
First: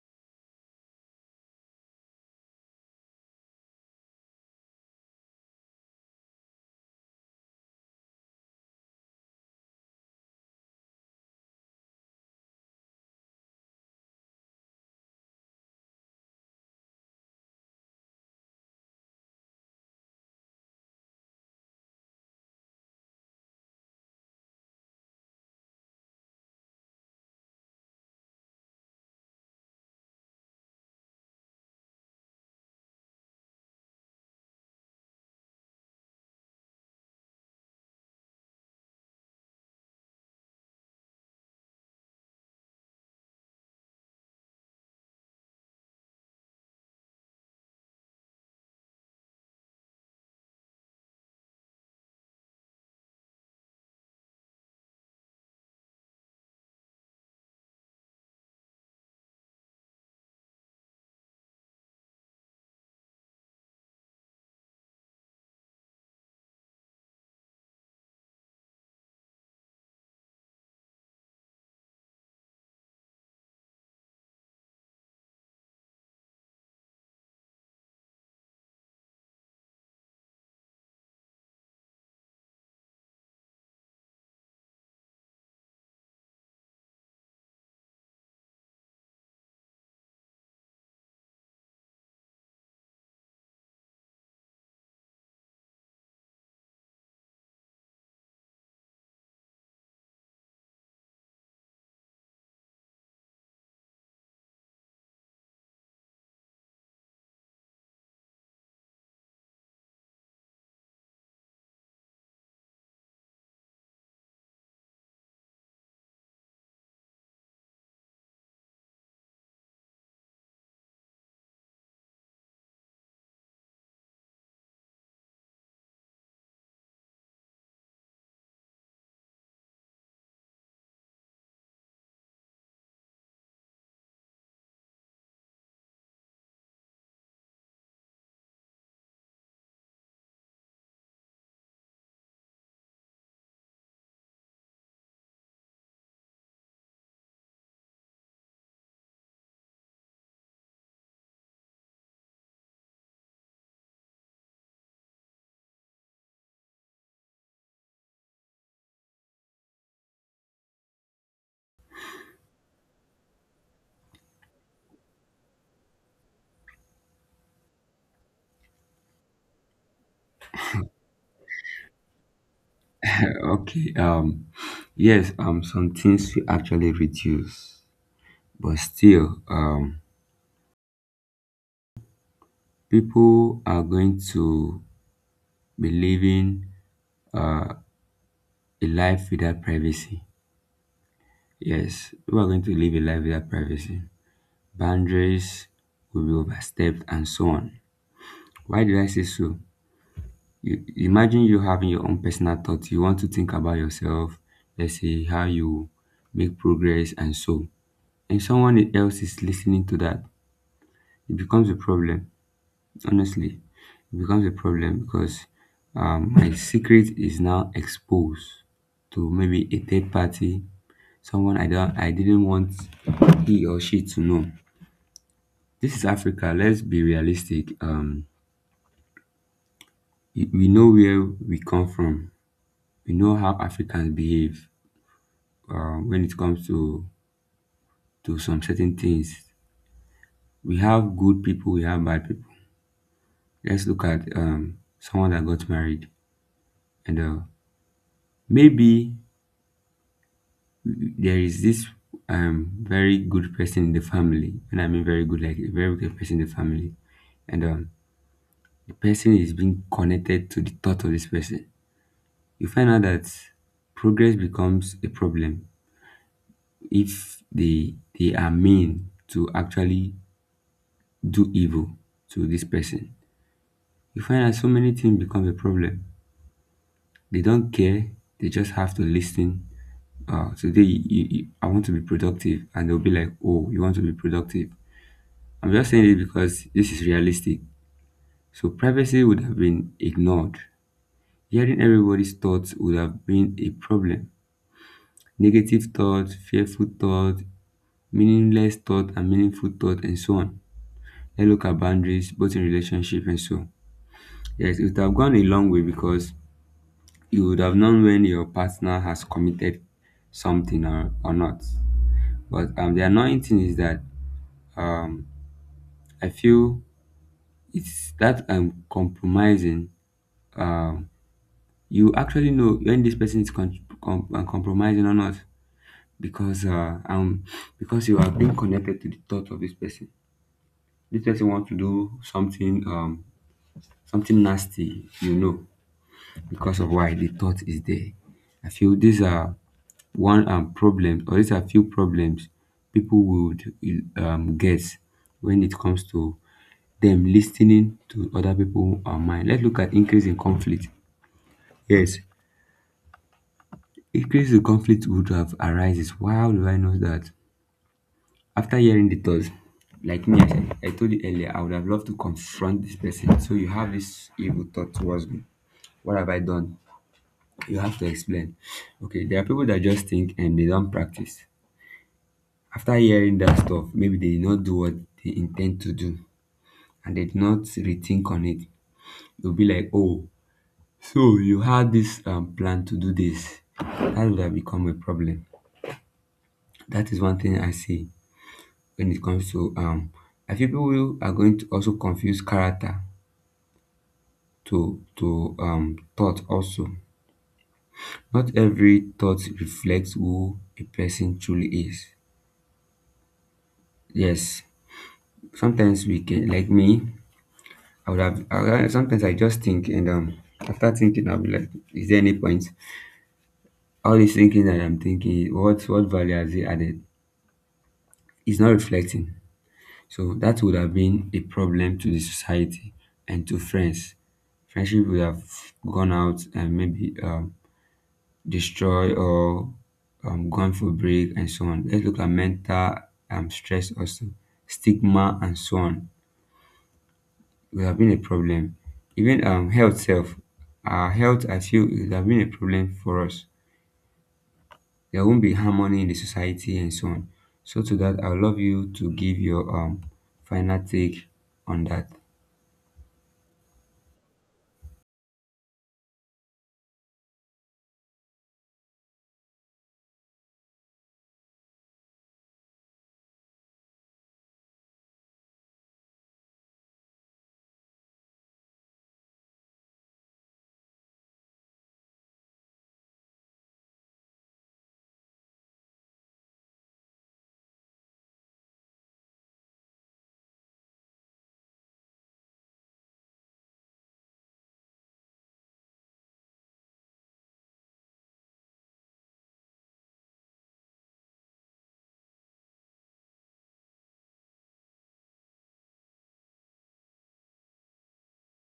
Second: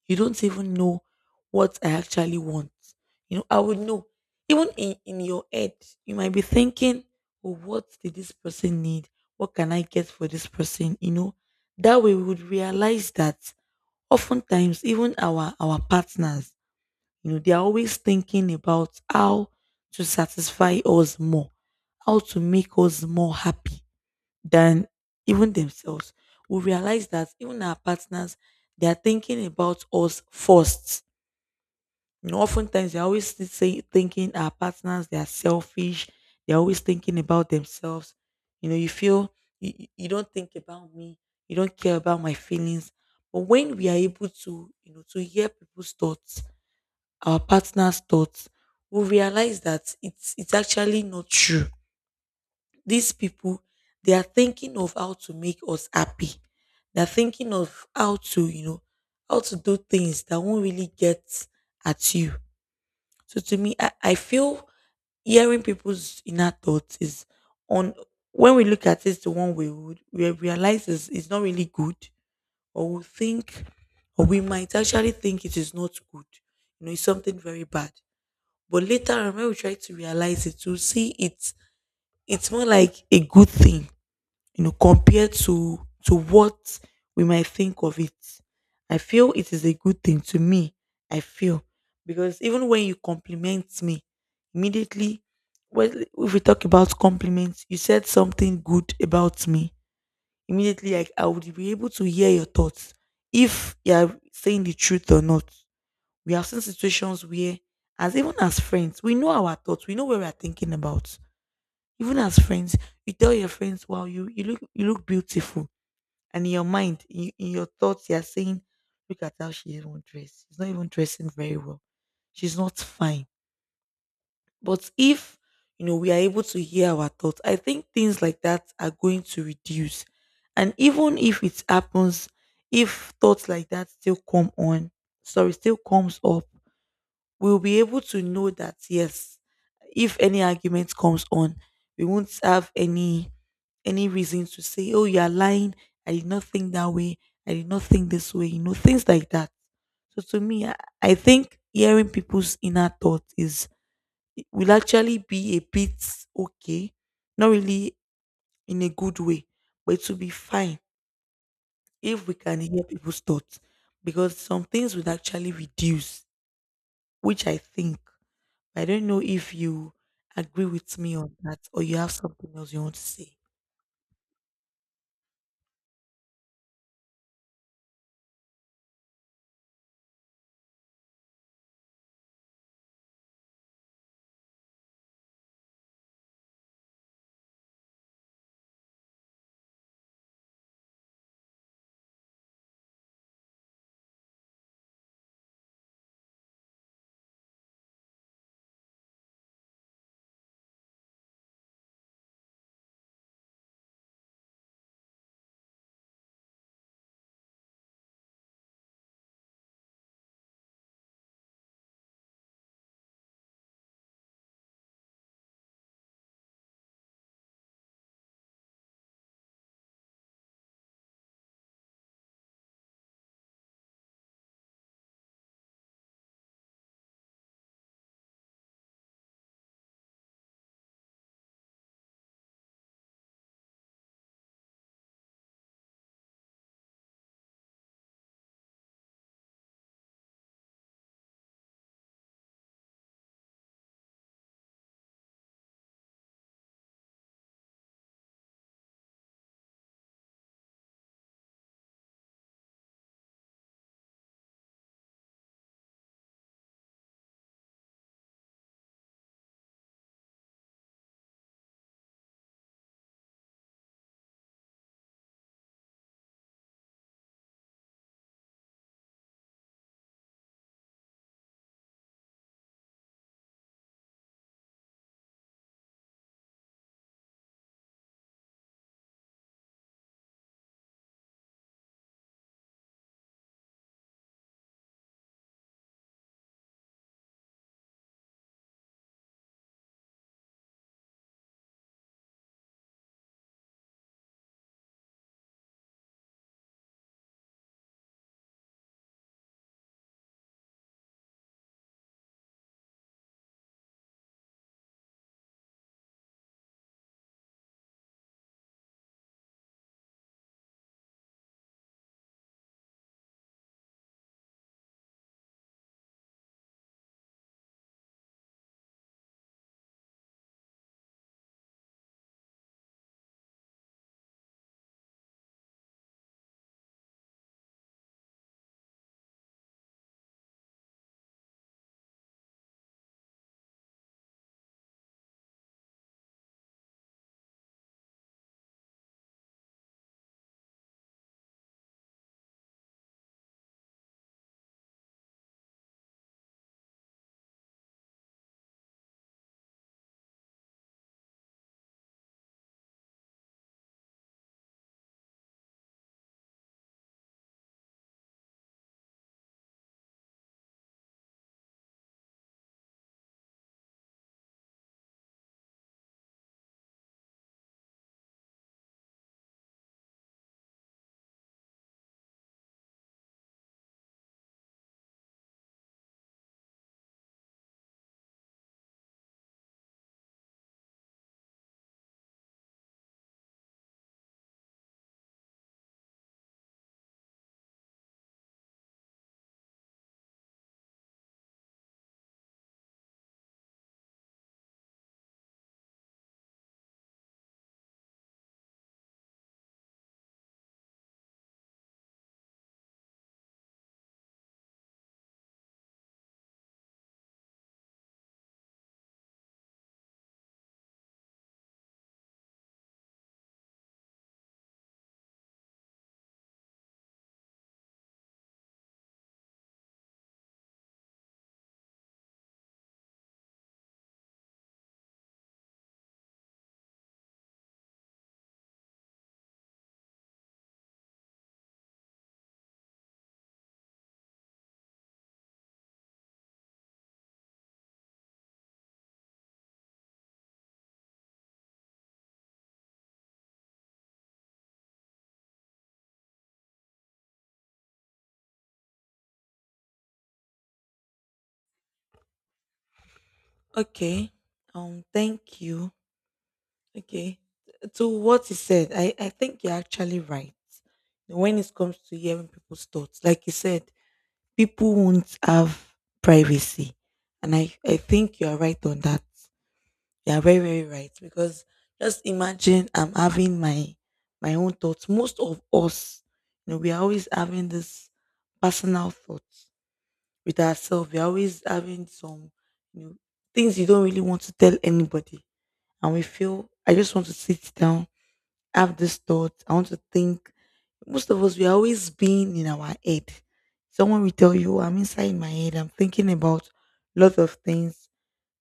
you don't even know what I actually want. You know, I would know. Even in your head, you might be thinking, oh, what did this person need? What can I get for this person? You know, that way we would realize that oftentimes even our partners, you know, they are always thinking about how to satisfy us more, how to make us more happy than even themselves. We realize that even our partners, they are thinking about us first. You know, oftentimes they're always thinking our partners, they are selfish. They're always thinking about themselves. You know, you feel you don't think about me. You don't care about my feelings. But when we are able to, you know, to hear people's thoughts, our partner's thoughts, we realize that it's actually not true. These people, they are thinking of how to make us happy. They're thinking of how to, you know, how to do things that won't really get at you. So to me, I feel hearing people's inner thoughts is, on when we look at it the one way, we would, we realize, is it's not really good, or we think, or we might actually think it is not good. You know, it's something very bad. But later on, when we try to realize it, we'll see it's more like a good thing, you know, compared to what we might think of it. I feel it is a good thing to me. I feel because even when you compliment me, immediately, well, if we talk about compliments, you said something good about me. Immediately, like, I would be able to hear your thoughts if you are saying the truth or not. We have seen situations where, as even as friends, we know our thoughts. We know what we are thinking about. Even as friends, you tell your friends, "Wow, you look, you look beautiful." And in your mind, in your thoughts, you're saying, look at how she even dressed. She's not even dressing very well. She's not fine. But if, you know, we are able to hear our thoughts, I think things like that are going to reduce. And even if it happens, if thoughts like that still still comes up, we'll be able to know that yes, if any argument comes on, we won't have any reason to say, oh, you are lying. I did not think that way. I did not think this way, you know, things like that. So to me, I think hearing people's inner thoughts is, will actually be a bit okay. Not really in a good way, but it will be fine if we can hear people's thoughts. Because some things would actually reduce, which I think, I don't know if you agree with me on that, or you have something else you want to say. Okay. Yes. Some things we actually reduce, but still, people are going to be living uh a life without privacy. Yes, we are going to live a life without privacy. Boundaries will be overstepped and so on. Why did I say so? You, imagine you having your own personal thoughts. You want to think about yourself, let's say how you make progress and so. And someone else is listening to that. It becomes a problem. Honestly, it becomes a problem because my secret is now exposed to maybe a third party, someone I didn't want he or she to know. This is Africa. Let's be realistic. We know where we come from. We know how Africans behave, when it comes to some certain things. We have good people. We have bad people. Let's look at someone that got married and maybe there is this very good person in the family, and I mean very good, like a very good person in the family, and the person is being connected to the thought of this person. You find out that progress becomes a problem if they are mean to actually do evil to this person. You find out so many things become a problem. They don't care. They just have to listen. Today I want to be productive, and they'll be like, "Oh, you want to be productive." I'm just saying it because this is realistic. So privacy would have been ignored. Hearing everybody's thoughts would have been a problem: negative thought, fearful thought, meaningless thought, and meaningful thought, and so on. Let's look at boundaries, both in relationship and so. Yes, it would have gone a long way because you would have known when your partner has committed something, or not. But the annoying thing is that um, I feel it's that I'm compromising. Um, you actually know when this person is compromising or not because because you are being connected to the thought of this person. This person want to do something something nasty, you know, because of why the thought is there. I feel these are one problem, or these are few problems people would guess when it comes to them listening to other people mind. Let's look at increase in conflict. Yes, increase in conflict would have arises. Why do I know that? After hearing the thoughts, like me, said- I told you earlier, I would have loved to confront this person. So you have this evil thought towards me, what have I done? You have to explain. Okay, there are people that just think and they don't practice. After hearing that stuff, maybe they did not do what they intend to do and they did not rethink on it. They'll be like, oh, so you had this plan to do this. That would have become a problem. That is one thing I see when it comes to I feel people who are going to also confuse character to thought also. Not every thought reflects who a person truly is. Yes, sometimes we can, like me, would have- sometimes I just think, and after thinking, I'll be like, is there any point? All this thinking that I'm thinking, what value has it added? It's not reflecting. So that would have been a problem to the society and to friends. Friendship would have gone out and maybe destroy or gone for break and so on. Let's look at mental stress also, stigma and so on would have been a problem. Even health self, our health I feel it would have been a problem for us. There won't be harmony in the society and so on. So to that, I would love you to give your final take on that. Okay. Thank you. Okay. To what you said, I think you're actually right. When it comes to hearing people's thoughts, like you said, people won't have privacy. And I think you're right on that. You're very, very right. Because just imagine I'm having my own thoughts. Most of us, you know, we are always having this personal thoughts with ourselves. We're always having some, you know, things you don't really want to tell anybody. And we feel, I just want to sit down, have this thought. I want to think. Most of us, we're always being in our head. Someone will tell you, I'm inside my head. I'm thinking about lots of things,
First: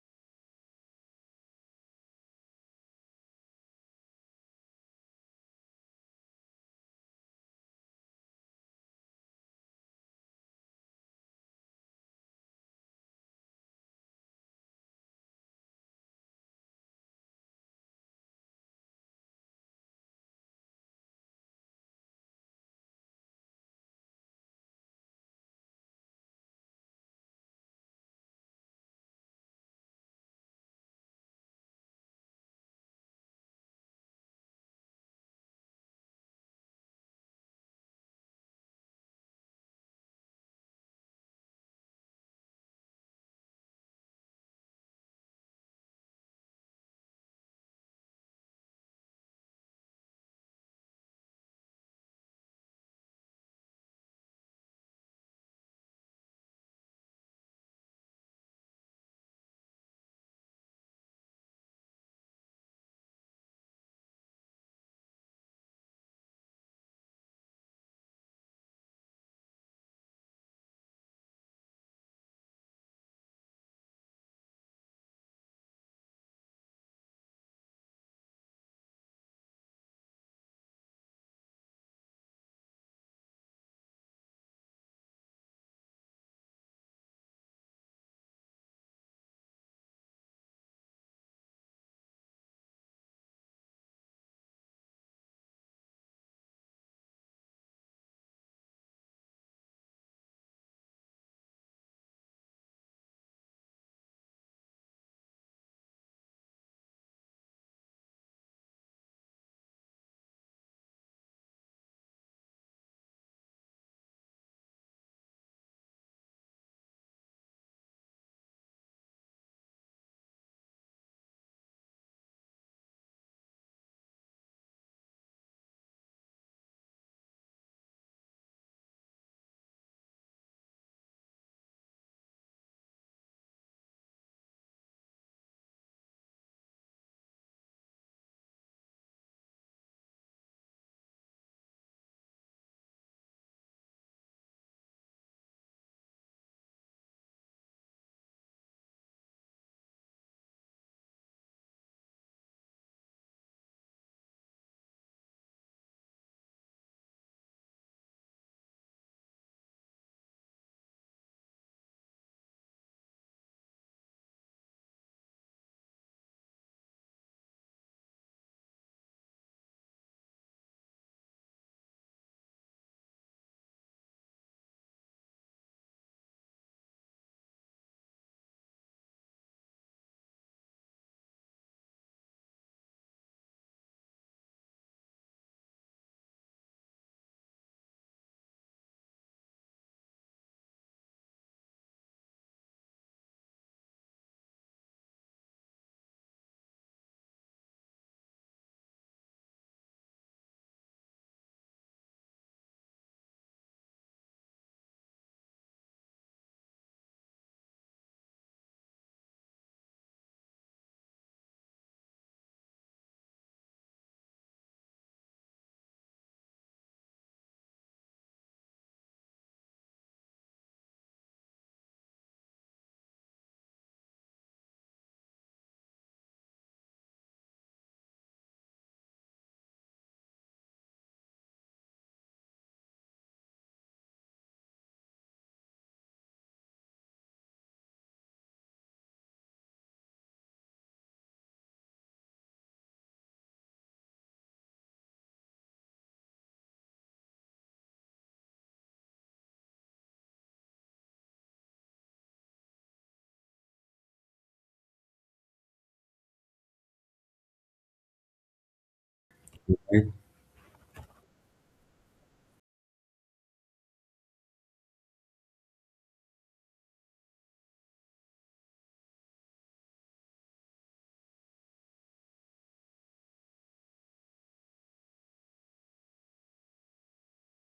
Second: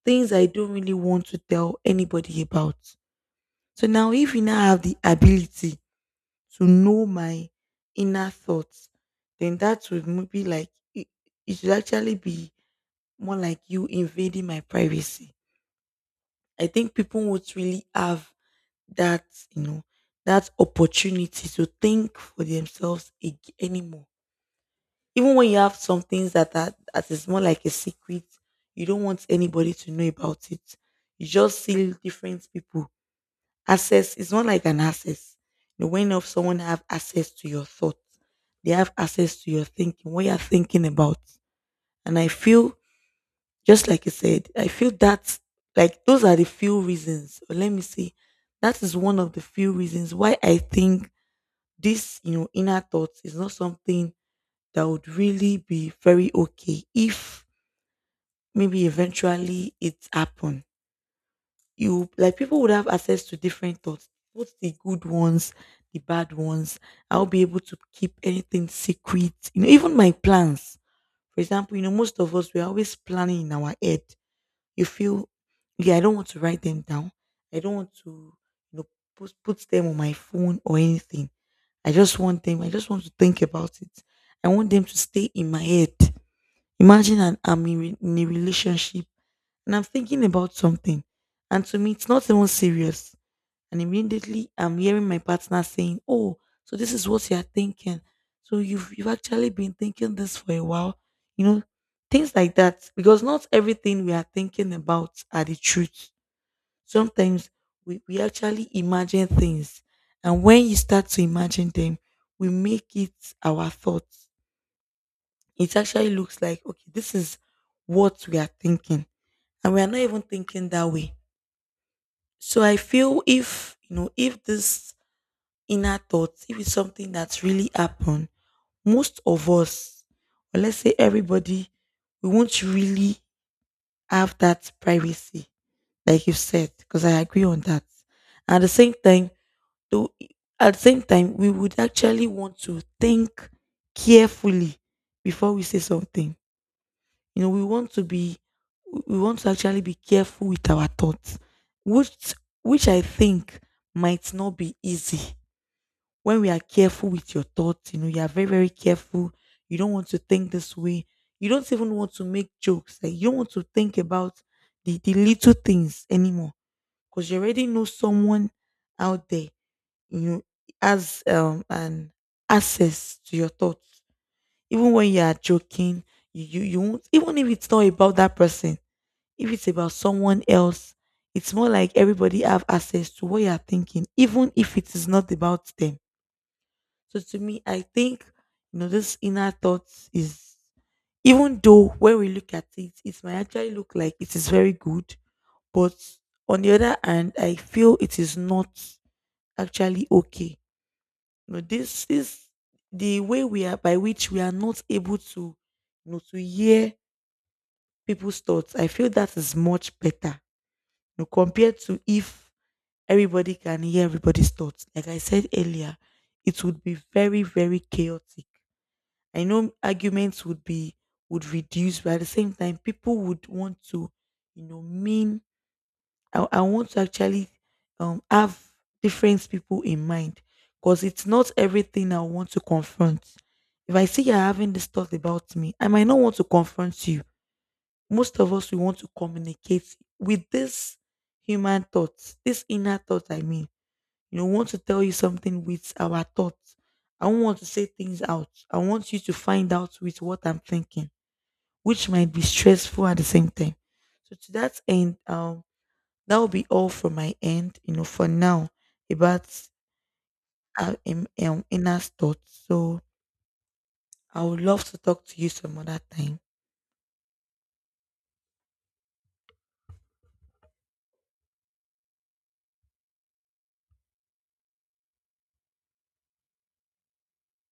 things I don't really want to tell anybody about. So now, if you now have the ability to know my inner thoughts, then that would be like, it should actually be more like you invading my privacy. I think people would really have that, you know, that opportunity to think for themselves anymore. Even when you have some things that are that is more like a secret, you don't want anybody to know about it. You just see different people. Access it's not like an access. You know, when of someone have access to your thoughts, they have access to your thinking, what you're thinking about. And I feel just like you said, I feel that like those are the few reasons. Or let me see. That is one of the few reasons why I think this inner thoughts is not something that would really be very okay if maybe eventually it happen. You like people would have access to different thoughts, both the good ones, the bad ones. I'll be able to keep anything secret. You know, even my plans. For example, most of us we're always planning in our head you feel, yeah, I don't want to write them down. I don't want to you know put them on my phone or anything. I just want to think about it. I want them to stay in my head. Imagine I'm in, in a relationship and I'm thinking about something, and to me it's not even serious, and immediately I'm hearing my partner saying, "Oh, so this is what you're thinking. So you've actually been thinking this for a while." You know, things like that. Because not everything we are thinking about are the truth. Sometimes we actually imagine things. And when you start to imagine them, we make it our thoughts. It actually looks like, okay, this is what we are thinking. And we are not even thinking that way. So I feel if you know if this inner thoughts, if it's something that's really happened, most of us, or let's say everybody, we won't really have that privacy, like you said, because I agree on that. At the same time, though, at the same time, we would actually want to think carefully before we say something. You know, we want to actually be careful with our thoughts, which, which I think might not be easy. When we are careful with your thoughts, you know, you are very, very careful. You don't want to think this way. You don't even want to make jokes. Like you don't want to think about the little things anymore. Because you already know someone out there, you know, has an access to your thoughts. Even when you are joking, you won't, even if it's not about that person, if it's about someone else, it's more like everybody have access to what you are thinking, even if it is not about them. So to me, I think you know this inner thought is, even though when we look at it, it might actually look like it is very good, but on the other hand, I feel it is not actually okay. You know, this is the way we are by which we are not able to to hear people's thoughts. I feel that is much better. You know, compared to if everybody can hear everybody's thoughts. Like I said earlier, it would be very, very chaotic. I know arguments would be would reduce, but at the same time, people would want to, you know, mean. I want to actually have different people in mind, because it's not everything I want to confront. If I see you're having this thought about me, I might not want to confront you. Most of us we want to communicate with this human thoughts, this inner thought. I mean you know, we want to tell you something with our thoughts. I don't want to say things out. I want you to find out with what I'm thinking, which might be stressful at the same time. So to that end, that will be all from my end. You know, for now about our inner thoughts. So I would love to talk to you some other time.